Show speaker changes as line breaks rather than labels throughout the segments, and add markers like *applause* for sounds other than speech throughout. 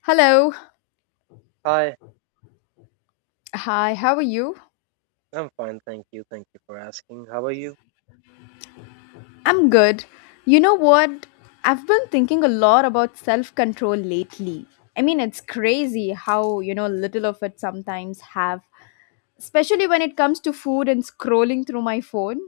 Hello.
Hi,
Hi, how are you?
I'm fine, thank you. Thank you for asking. How are you?
I'm good. You know what? I've been thinking a lot about self control lately. I mean, it's crazy how, you know, little of it sometimes have, especially when it comes to food and scrolling through my phone.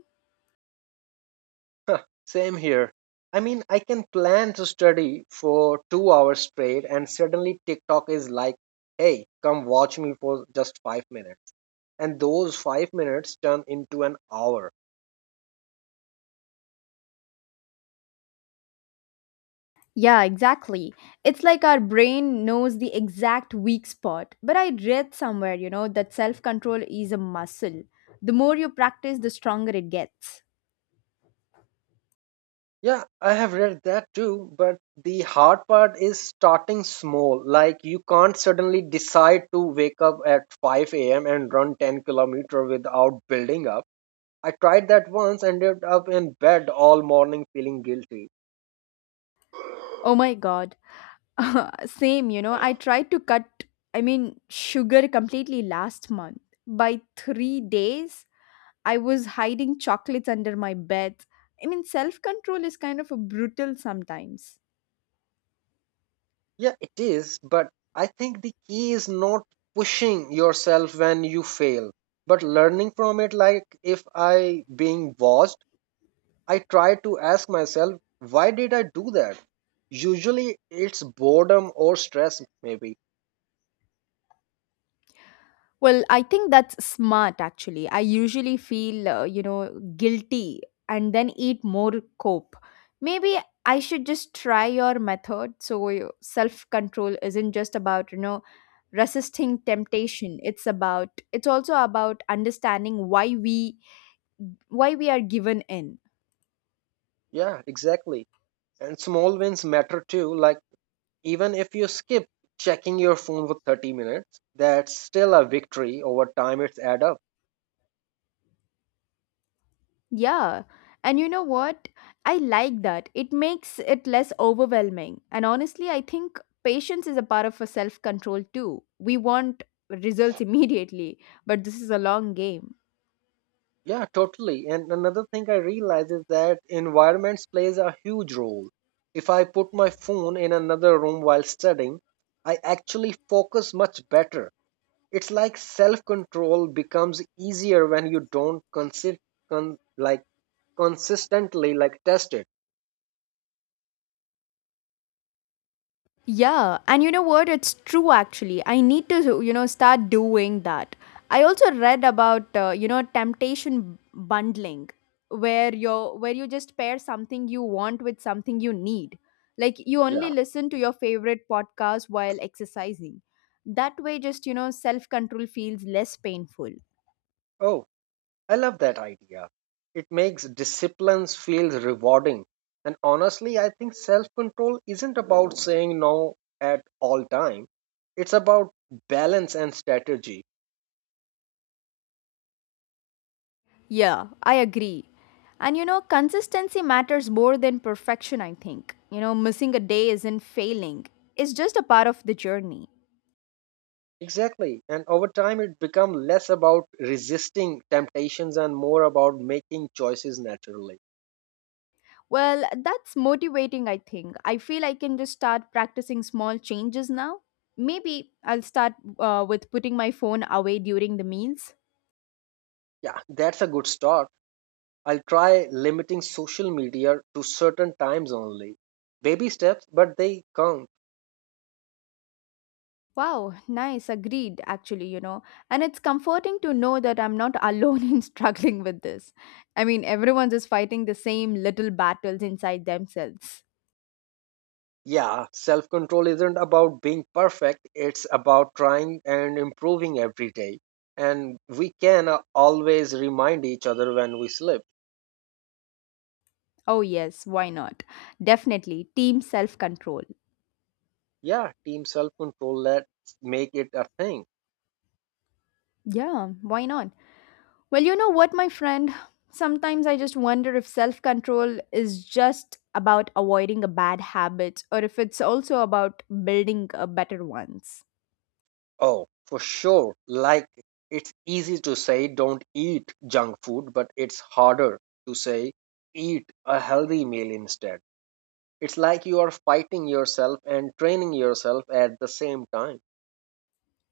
Huh, same here. I mean, I can plan to study for 2 hours straight, and suddenly TikTok is like, hey, come watch me for just 5 minutes. And those 5 minutes turn into an hour.
Yeah, exactly. It's like our brain knows the exact weak spot. But I read somewhere, you know, that self control is a muscle. The more you practice, the stronger it gets.
Yeah, I have read that too, but the hard part is starting small. Like, you can't suddenly decide to wake up at 5 a.m. and run 10-kilometer without building up. I tried that once, ended up in bed all morning feeling guilty.
Oh my god. *laughs* Same, you know, I tried to cut sugar completely last month. By 3 days, I was hiding chocolates under my bed. I mean, self control is kind of a brutal sometimes.
Yeah, it is, but I think the key is not pushing yourself when you fail, but learning from it, like if I being watched, I try to ask myself, why did I do that? Usually it's boredom or stress maybe.
Well, I think that's smart actually. I usually feel, you know, guilty and then eat more cope. Maybe I should just try your method so your self-control isn't just about, you know, resisting temptation. It's also about understanding why we are given in.
Yeah, exactly. And small wins matter too, like even if you skip checking your phone for 30 minutes, that's still a victory. Over time it's add up.
Yeah. And you know what? I like that. It makes it less overwhelming. And honestly, I think patience is a part of a self control too. We want results *laughs* immediately, but this is a long game.
Yeah, totally. And another thing I realize is that environments plays a huge role. If I put my phone in another room while studying, I actually focus much better. It's like self-control becomes easier when you don't like consistently like test it.
Yeah, and you know what? It's true actually. I need to, you know, start doing that. I also read about, you know, temptation bundling where you where you just pair something you want with something you need. Like you only
Yeah.
listen to your favorite podcast while exercising. That way just, you know, self-control feels less painful.
Oh, I love that idea. It makes disciplines feel rewarding. And honestly, I think self control isn't about saying no at all time. It's about balance and strategy.
Yeah, I agree. And you know, consistency matters more than perfection, I think. You know, missing a day isn't failing. It's just a part of the journey.
Exactly. And over time it becomes less about resisting temptations and more about making choices naturally.
Well, that's motivating, I think. I feel I can just start practicing small changes now. Maybe I'll start with putting my phone away during the meals.
Yeah, that's a good start. I'll try limiting social media to certain times only. Baby steps, but they count.
Wow, nice, agreed, actually, you know. And it's comforting to know that I'm not alone *laughs* in struggling with this. I mean, everyone's just fighting the same little battles inside themselves.
Yeah, self control isn't about being perfect, it's about trying and improving every day. And we can always remind each other when we slip.
Oh, yes, why not? Definitely, team self control.
Yeah, team self control, let's make it a thing.
Yeah, why not? Well, you know what, my friend? Sometimes I just wonder if self control is just about avoiding a bad habit or if it's also about building a better ones.
Oh, for sure. Like, it's easy to say don't eat junk food, but it's harder to say eat a healthy meal instead. It's like you are fighting yourself and training yourself at the same time.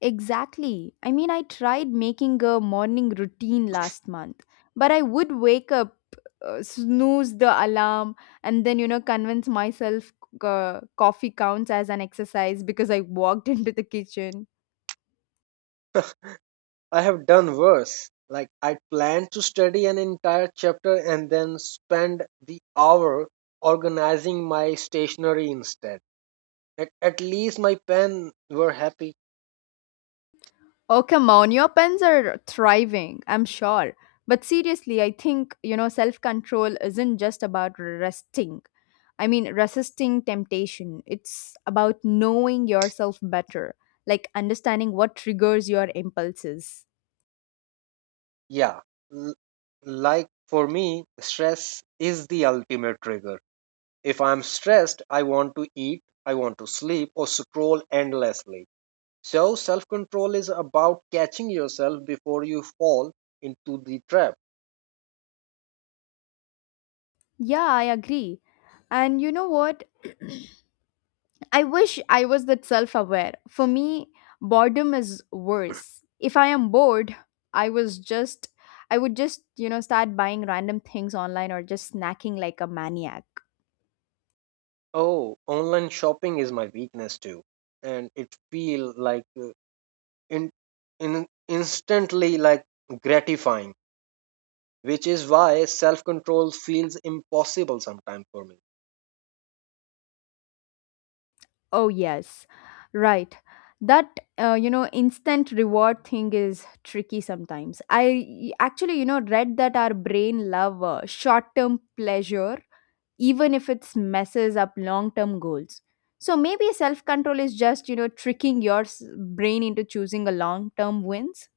Exactly. I tried making a morning routine last month, but I would wake up, snooze the alarm, and then, you know, convince myself coffee counts as an exercise because I walked *laughs* into the kitchen.
I have done worse. Like, I planned to study an entire chapter and then spend the hour organizing my stationery instead. At least my pen were happy.
Oh, come on, your pens are thriving, I'm sure. But seriously, I think, you know, self control isn't just about resting. I mean, resisting temptation. It's about knowing yourself better, like understanding what triggers your impulses.
Yeah, l- like for me, stress is the ultimate trigger. If I'm stressed, I want to eat, I want to sleep, or scroll endlessly. So, self control is about catching yourself before you fall into the trap.
Yeah, I agree. And you know what? *clears throat* I wish I was that self aware. For me, boredom is worse. If I am bored, I was just I would just you know, start buying random things online or just snacking like a maniac.
Oh, online shopping is my weakness too, and it feel like in, in instantly like gratifying, which is why self control feels impossible sometimes for me.
Oh yes. Right. That you know instant reward thing is tricky sometimes. I actually, you know, read that our brain love short-term pleasure even if it messes up long term goals. So maybe self control is just, you know, tricking your brain into choosing a long term wins.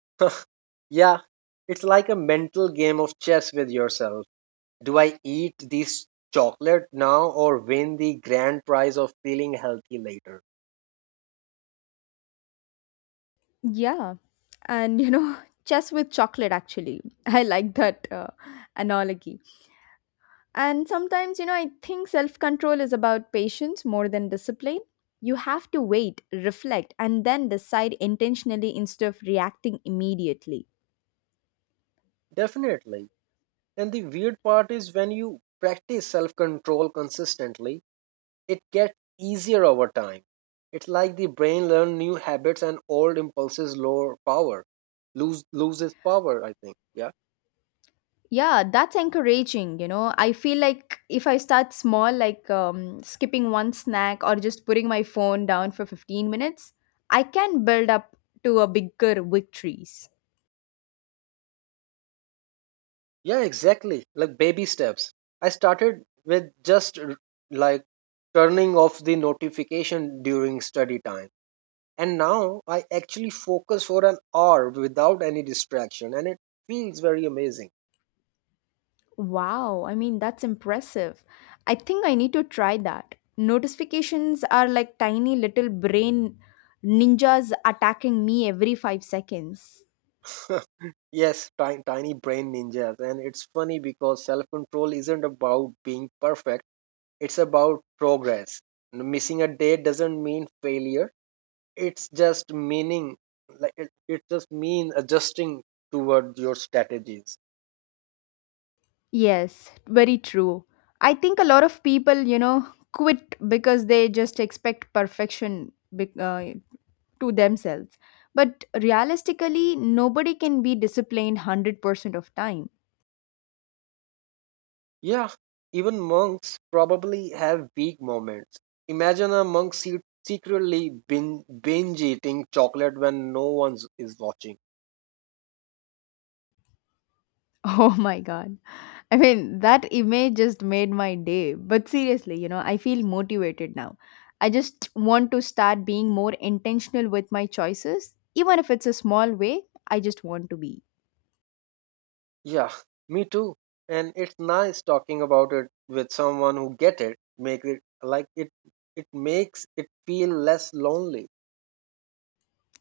*laughs* Yeah, it's like a mental game of chess with yourself. Do I eat this chocolate now or win the grand prize of feeling healthy later?
Yeah. And, you know, *laughs* chess with chocolate, actually. *laughs* I like that analogy. And sometimes, you know, I think self control is about patience more than discipline. You have to wait, reflect, and then decide intentionally instead of reacting immediately.
Definitely. And the weird part is when you practice self control consistently it gets easier over time. It's like the brain learns new habits and old impulses lower power, loses power. I think. Yeah.
Yeah, that's encouraging. You know, I feel like if I start small, like skipping one snack or just putting my phone down for 15 minutes, I can build up to a bigger victories.
Yeah. Exactly. Like baby steps. I started with just like turning off the notification during study time, and now I actually focus for an hour without any distraction, and it feels very amazing.
Wow, I mean, that's impressive. I think I need to try that. Notifications are like tiny little brain ninjas attacking me every 5 seconds.
*laughs* Yes, tiny, tiny brain ninjas. And it's funny because self control isn't about being perfect. It's about progress. Missing a day doesn't mean failure. It's just meaning like it just means adjusting toward your strategies.
Yes, very true. I think a lot of people, you know, quit because they just expect perfection to themselves. But realistically, nobody can be disciplined 100% of time. *laughs*
Yeah, even monks probably have weak moments. Imagine a monk secretly binge eating chocolate when no one is watching.
Oh my god. I mean, that image just made my day. But seriously, you know, I feel motivated now. I just want to start being more intentional with my choices, even if it's a small way. I just want to be.
Yeah, me too. And it's nice talking about it with someone who get it. Make it like it. It makes it feel less lonely.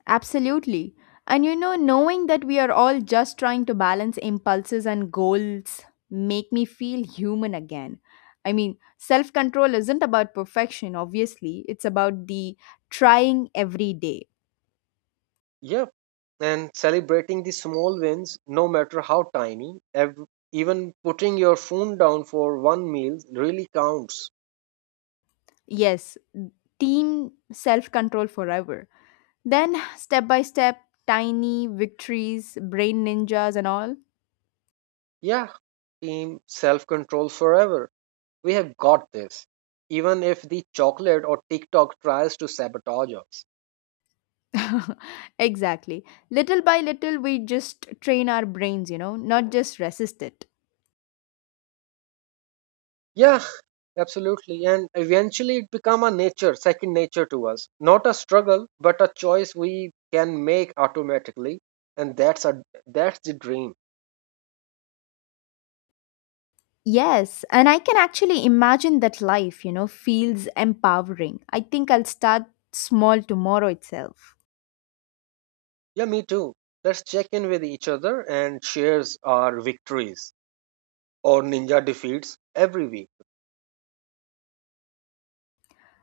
Absolutely. And you know, knowing that we are all just trying to balance impulses and goals make me feel human again. I mean, self-control isn't about perfection, obviously. It's about the trying every day.
Yeah, and celebrating the small wins, no matter how tiny, even putting your phone down for one meal really counts.
Yes, team self-control forever. Then step by step, tiny victories, brain ninjas and all.
Yeah, team self control forever. We have got this, even if the chocolate or TikTok tries to sabotage us.
*laughs* exactly. Little by little we just train our brains, you know, not just resist it.
Yeah, absolutely. And eventually it become a nature, second nature to us. Not a struggle, but a choice we can make automatically. And that's the dream.
Yes, and I can actually imagine that life, you know, feels empowering. I think I'll start small tomorrow itself.
Yeah, me too. Let's check in with each other and shares our victories or ninja defeats every week.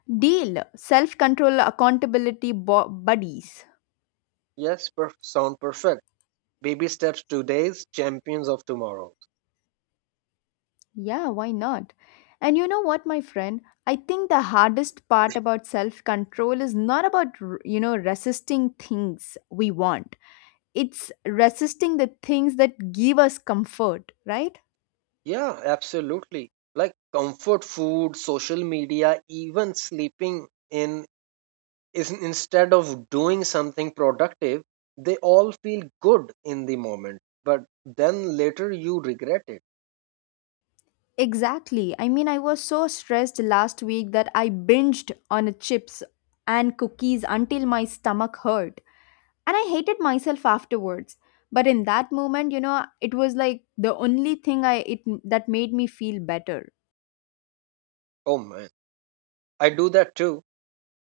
Deal self control, accountability buddies.
Yes, sound perfect. Baby steps today's champions of tomorrow.
Yeah, why not? And you know what, my friend? I think the hardest part about self control is not about, you know, resisting things we want, it's resisting the things that give us comfort, right?
Yeah, absolutely. Like comfort food, social media, even sleeping in is instead of doing something productive, they all feel good in the moment, but then later you regret it.
Exactly. I was so stressed last week that I binged on chips and cookies until my stomach hurt. And I hated myself afterwards. But in that moment, you know, it was like the only thing I it that made me feel better.
Oh man, I do that too.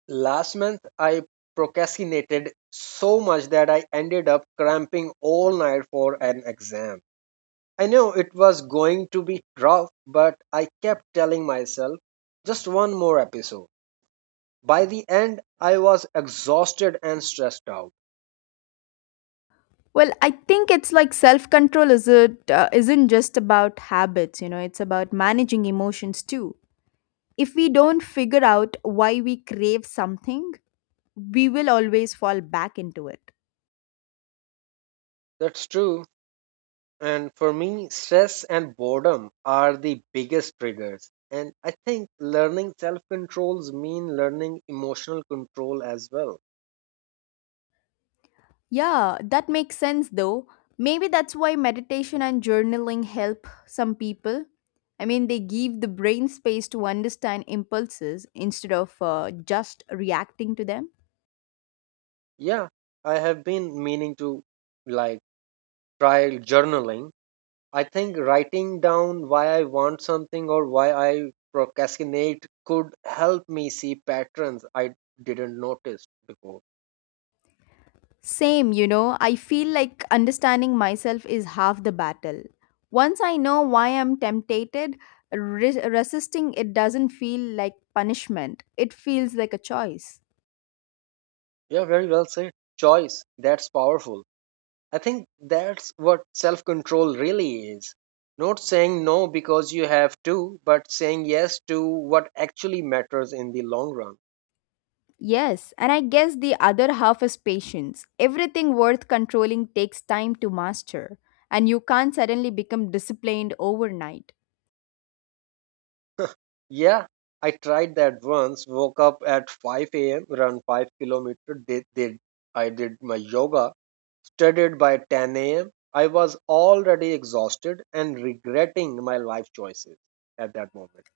Last month, I procrastinated so much that I ended up cramping all night for an exam. I knew it was going to be rough, but I kept telling myself just one more episode. By the end, I was exhausted and stressed out.
Well, I think it's like self-control is it isn't just about habits, you know, it's about managing emotions too. If we don't figure out why we crave something, we will always fall back into it.
That's true. And for me, stress and boredom are the biggest triggers. And I think learning self controls mean learning emotional control as well.
Yeah, that makes sense though. Maybe that's why meditation and journaling help some people. I mean, they give the brain space to understand impulses instead of just reacting to them.
Yeah, I have been meaning to like try journaling. I think writing down why I want something or why I procrastinate could help me see patterns I didn't notice before.
Same, you know, I feel like understanding myself is half the battle. Once I know why I'm tempted, resisting it doesn't feel like punishment, it feels like a choice.
Yeah, very well said. Choice, that's powerful. I think that's what self control really is. Not saying no because you have to, but saying yes to what actually matters in the long run.
Yes, and I guess the other half is patience. Everything worth controlling takes time to master, and you can't suddenly become disciplined overnight.
Yeah, I tried that once. Woke up at 5 a.m., run 5 kilometer. Did I did my yoga, studied by 10 a.m. I was already exhausted and regretting my life choices at that moment.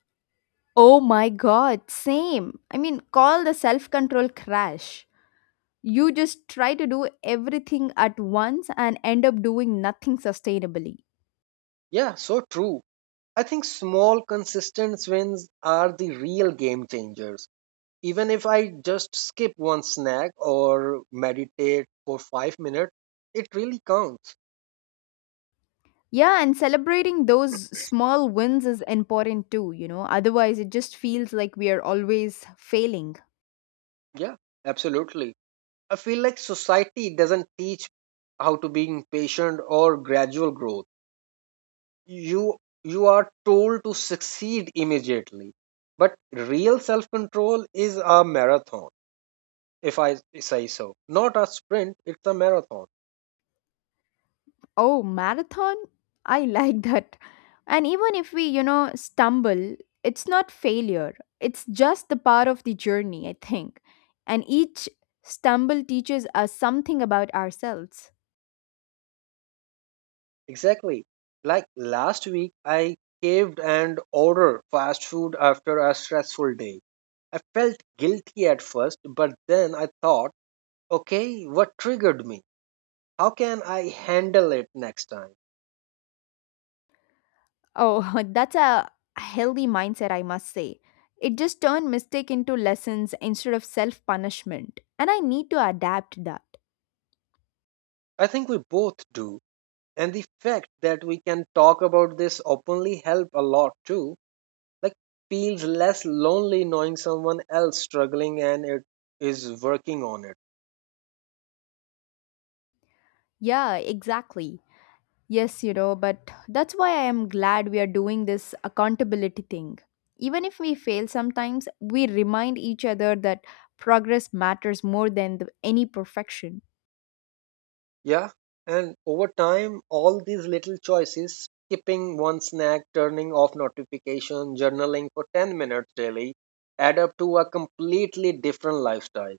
Oh my god, same. I mean, call the self control crash. You just try to do everything at once and end up doing nothing sustainably.
Yeah, so true. I think small consistent wins are the real game changers. Even if I just skip one snack or meditate for 5 minutes, it really counts.
Yeah, and celebrating those small wins is important too, you know, otherwise, it just feels like we are always failing.
Yeah, absolutely. I feel like society doesn't teach how to being patient or gradual growth. You you are told to succeed immediately. But real self-control is a marathon, if I say so. Not a sprint, it's a marathon.
Oh, marathon? I *laughs* like that. And even if we, you know, stumble, it's not failure. It's just the part of the journey, I think. And each stumble teaches us something about ourselves.
Exactly. Like last week I caved and ordered fast food after a stressful day. I felt guilty at first, but then I thought, okay, what triggered me? How can I handle it next time?
Oh, *laughs* that's a healthy mindset, I must say. It just turned mistake into lessons instead of self punishment. And I need to adapt that.
I think we both do. And the fact that we can talk about this openly help a lot too. Like feels less lonely knowing someone else struggling and it is working on it.
Yeah, exactly. Yes, you know, but that's why I am glad we are doing this accountability thing. Even if we fail sometimes, we remind each other that progress matters more than the, any perfection.
Yeah. And over time all these little choices skipping one snack, turning off notification, journaling for 10 minutes daily add up to a completely different lifestyle.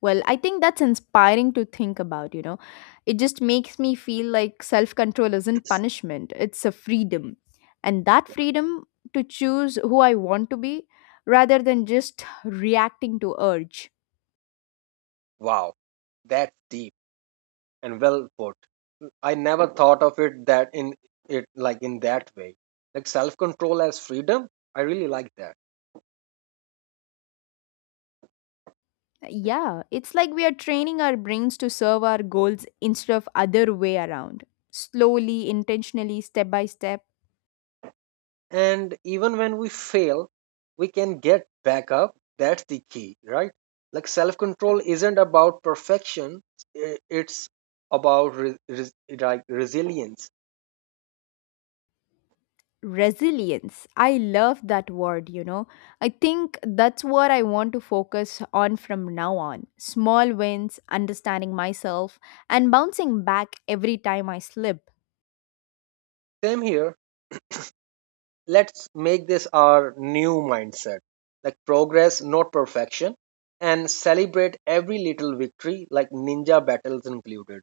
Well, I think that's inspiring to think about, you know. It just makes me feel like self control isn't
*clears throat*
punishment, it's a freedom. And that freedom to choose who I want to be rather than just reacting to urge.
Wow. That's deep and well put. I never thought of it that in it like in that way. Like self control as freedom, I really like that.
Yeah, it's like we are training our brains to serve our goals instead of other way around. Slowly, intentionally, step by step.
And even when we fail, we can get back up. That's the key, right? Like self control isn't about perfection, it's about like resilience.
Resilience. I love that word, you know. I think that's what I want to focus on from now on. Small wins, understanding myself, and bouncing back every time I slip.
Same here. Let's make this our new mindset like progress, not perfection, and celebrate every little victory, like ninja battles included.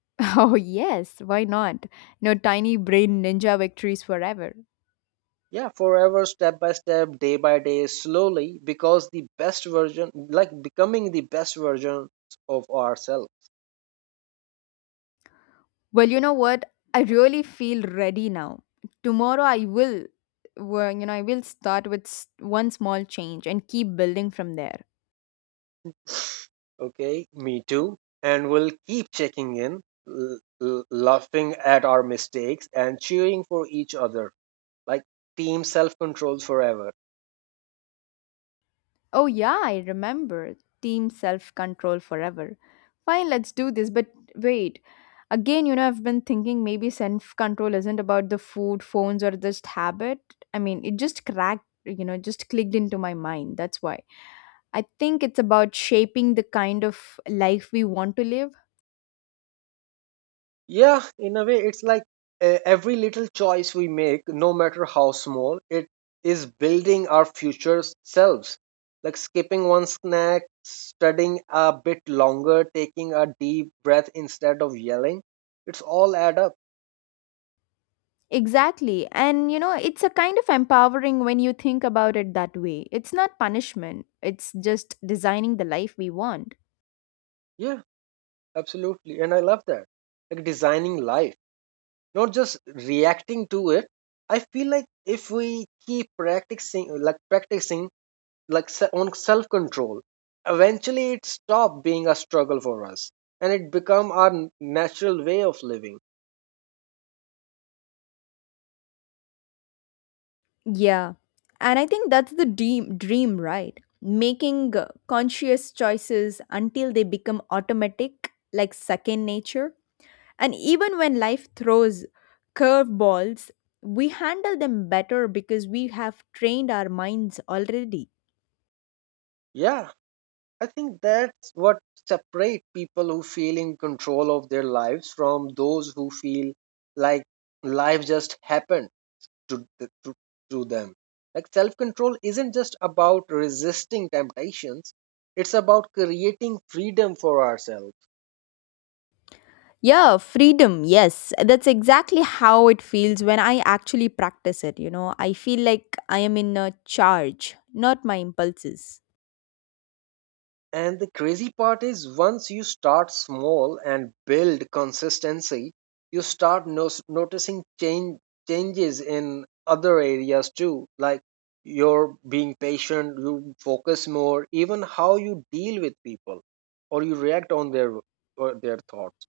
*laughs* Oh, yes, why not? No tiny brain ninja victories forever.
Yeah, forever, step by step, day by day, slowly, because the best version, like becoming the best version of ourselves.
Well, you know what? I really feel ready now. Tomorrow I will, well, you know, I will start with one small change and keep building from there.
*sighs* Okay, me too, and we'll keep checking in, laughing at our mistakes and cheering for each other, like team self control forever.
Oh, yeah, I remember. Team self control forever. Fine, let's do this. But wait, again, you know, I've been thinking maybe self control isn't about the food, phones, or just habit. I mean, it just cracked, you know, just clicked into my mind. That's why. I think it's about shaping the kind of life we want to live.
Yeah, in a way, it's like every little choice we make, no matter how small, it is building our future selves. Like skipping one snack, studying a bit longer, taking a deep breath instead of yelling. It's all add up.
Exactly. And you know, it's a kind of empowering when you think about it that way. It's not punishment, it's just designing the life we want.
Yeah, absolutely. And I love that. Like designing life, not just reacting to it. I feel like if we keep practicing like on self control, eventually it stopped being a struggle for us and it become our natural way of living.
Yeah. And I think that's the dream right? Making conscious choices until they become automatic, like second nature. And even when life throws curveballs, we handle them better because we have trained our minds already.
Yeah, I think that's what separate people who feel in control of their lives from those who feel like life just happened to, th- to, to them. Like self control isn't just about resisting temptations, it's about creating freedom for ourselves.
Yeah, freedom. Yes, that's exactly how it feels when I actually practice it. You know, I feel like I am in a charge, not my impulses.
And the crazy part is once you start small and build consistency, you start noticing changes in other areas too. Like you're being patient, you focus more, even how you deal with people or you react on their or their thoughts.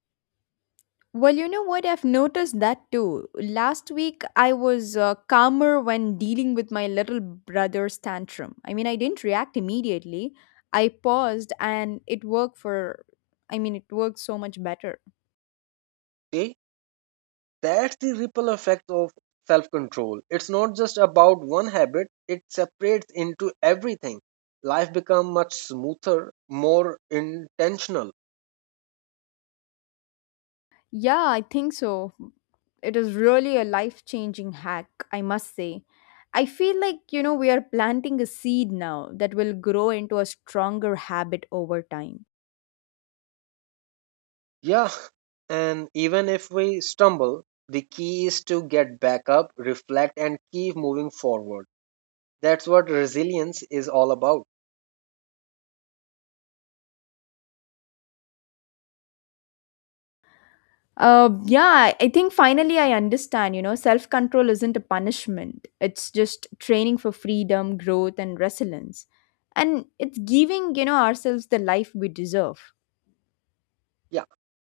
Well, you know what? I've noticed that too. Last week, I was calmer when dealing with my little brother's tantrum. I didn't react immediately. I paused and it worked so much better.
See, that's the ripple effect of self-control. It's not just about one habit, it separates into everything. Life become much smoother, more intentional.
Yeah, I think so. It is really a life changing hack, I must say. I feel like, you know, we are planting a seed now that will grow into a stronger habit over time.
Yeah, and even if we stumble, the key is to get back up, reflect, and keep moving forward. That's what resilience is all about.
Yeah, I think finally I understand, you know, self control isn't a punishment, it's just training for freedom, growth, and resilience. And it's giving, you know, ourselves the life we deserve.
Yeah,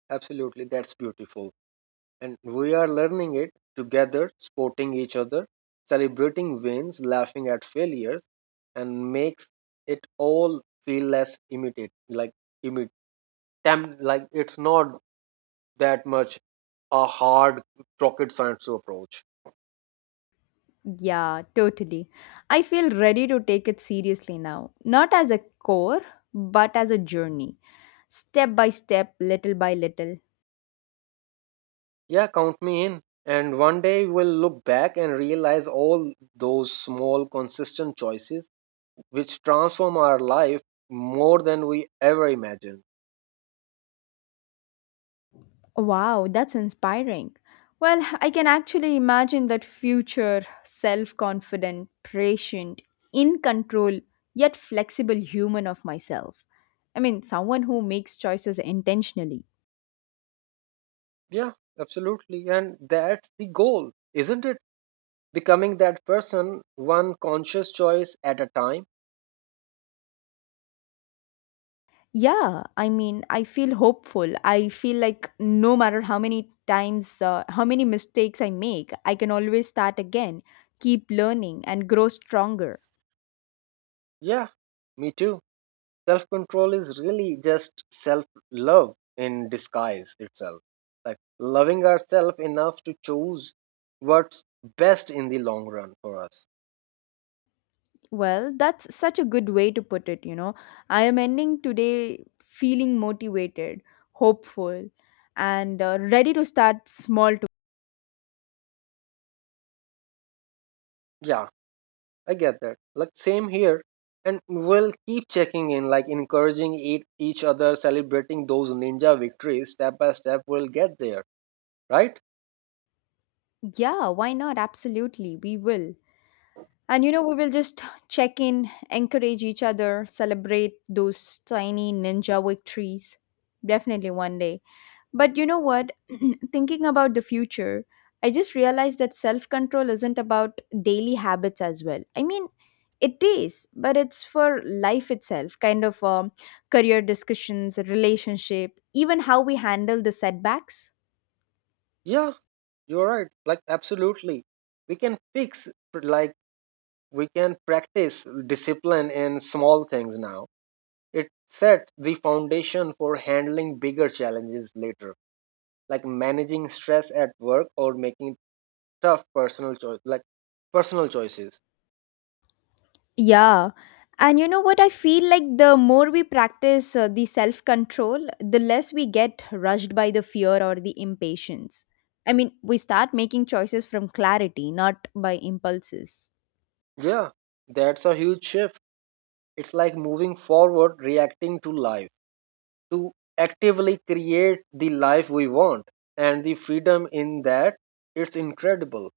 absolutely. That's beautiful. And we are learning it together, supporting each other, celebrating wins, laughing at failures, and makes it all feel less immediate. Like, immediate, like it's not that much a hard rocket science to approach.
Yeah, totally. I feel ready to take it seriously now, not as a core, but as a journey, step by step, little by little.
Yeah, count me in. And one day you will look back and realize all those small, consistent choices which transform our life more than we ever imagined.
Wow, that's inspiring. Well, I can actually imagine that future self confident, patient, in control, yet flexible human of myself. I mean, someone who makes choices intentionally.
Yeah, absolutely. And that's the goal, isn't it? Becoming that person, one conscious choice at a time.
Yeah, I mean, I feel hopeful. I feel like no matter how many times, how many mistakes I make, I can always start again, keep learning, and grow stronger.
Yeah, me too. Self control is really just self love in disguise itself. Like loving ourselves enough to choose what's best in the long run for us.
Well, that's such a good way to put it, you know. I am ending today feeling motivated, hopeful, and ready to start small.
Yeah, I get that. Like same here. And we'll keep checking in, like encouraging each other, celebrating those ninja victories step by step. We'll get there, right?
Yeah, why not? Absolutely, we will. And you know, we will just check in, encourage each other, celebrate those tiny ninja victories. Definitely one day. But you know what? *clears throat* Thinking about the future, I just realized that self control isn't about daily habits as well. I mean, it is, but it's for life itself, kind of career discussions, relationship, even how we handle the setbacks.
Yeah, you're right. Like absolutely, we can fix. Like we can practice discipline in small things now. It sets the foundation for handling bigger challenges later, like managing stress at work or making tough personal choice, like personal choices.
Yeah. And you know what? I feel like the more we practice the self control, the less we get rushed by the fear or the impatience. I mean, we start making choices from clarity, not by impulses.
Yeah, that's a huge shift. It's like moving forward, reacting to life, to actively create the life we want. And the freedom in that, it's incredible.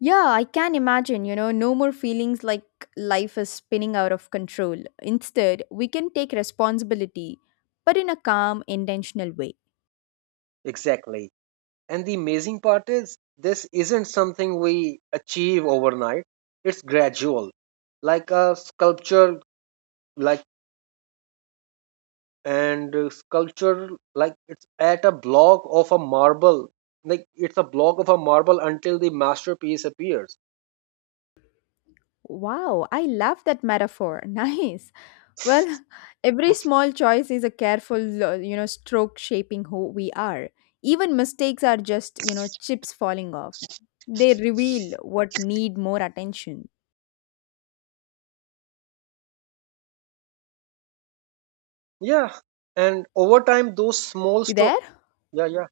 Yeah, I can imagine, you know, no more feelings like life is spinning out of control. Instead, we can take responsibility, but in a calm, intentional way.
Exactly. And the amazing part is, this isn't something we achieve overnight, it's gradual. Like a sculpture, like, and sculpture, like it's at a block of a marble, like it's a block of a marble until the masterpiece appears.
Wow, I love that metaphor. *laughs* Nice. Well, *laughs* every small choice is a careful, you know, stroke shaping who we are. Even mistakes are just, you know, chips falling off. They reveal what need more attention.
Yeah, and over time those small
You
stro
there?
yeah, yeah,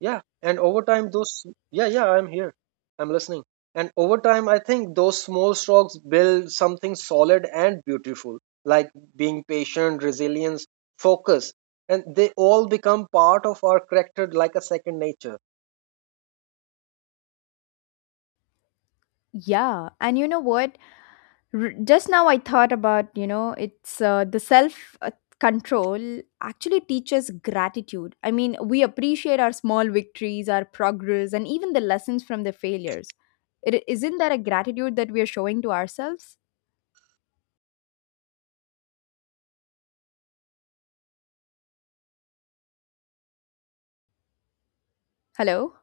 yeah, and over time those yeah, yeah, I'm here. I'm listening. And over time I think those small strokes build something solid and beautiful, like being patient, resilience, focus, and they all become part of our character like a second nature.
Yeah, and you know what? Just now I thought about, you know, it's the self control actually teaches gratitude. I mean, we appreciate our small victories, our progress, and even the lessons from the failures. It isn't that a gratitude that we are showing to ourselves? Hello?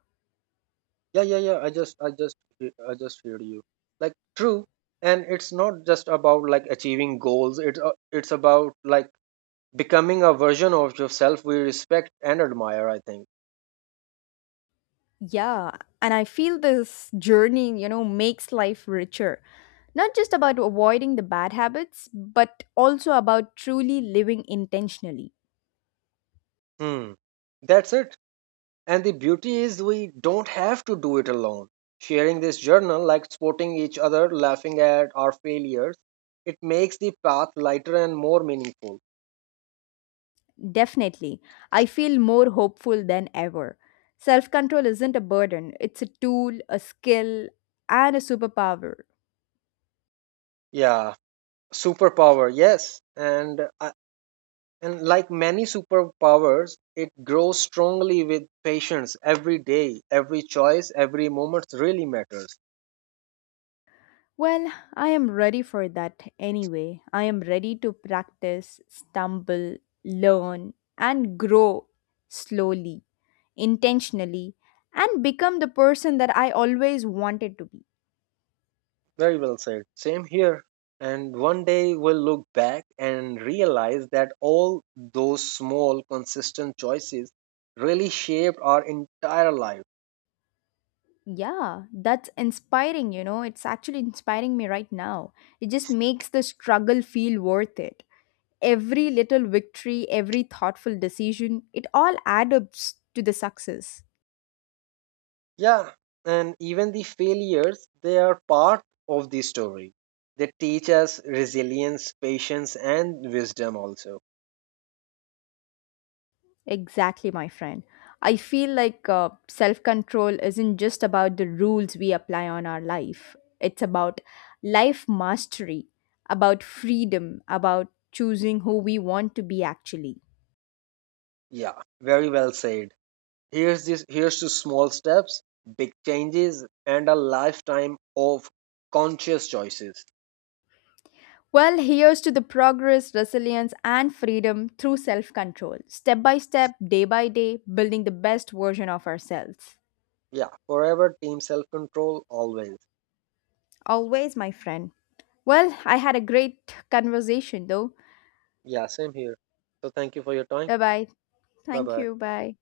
Yeah, yeah, yeah. I just heard you. Like true, and it's not just about like achieving goals. It's about like becoming a version of yourself we respect and admire, I think.
Yeah, and I feel this journey, you know, makes life richer, not just about avoiding the bad habits but also about truly living intentionally.
Hmm, that's it. And the beauty is we don't have to do it alone, sharing this journal, like supporting each other, laughing at our failures, it makes the path lighter and more meaningful.
Definitely. I feel more hopeful than ever. Self control isn't a burden, it's a tool, a skill, and a superpower.
Yeah, superpower, yes, and like many superpowers it grows strongly with patience. Every day, every choice, every moment really matters.
Well, I am ready for that anyway. I am ready to practice, stumble, learn, and grow slowly, intentionally, and become the person that I always wanted to be.
Very well said. Same here. And one day we'll look back and realize that all those small, consistent choices really shaped our entire life.
Yeah, that's inspiring, you know. It's actually inspiring me right now. It just makes the struggle feel worth it. Every little victory, every thoughtful decision, it all adds up to the success.
Yeah, and even the failures, they are part of the story. They teach us resilience, patience, and wisdom also.
Exactly, my friend. I feel like self control isn't just about the rules we apply on our life, it's about life mastery, about freedom, about choosing who we want to be actually.
Yeah, very well said. Here's to small steps, big changes, and a lifetime of conscious choices.
Well, here's to the progress, resilience, and freedom through self control, step by step, day by day, building the best version of ourselves.
Yeah, forever team self control always.
Always, my friend. Well, I had a great conversation though.
Yeah, same here. So thank you for your time.
Bye bye.
Bye
Thank
bye.
you. Bye.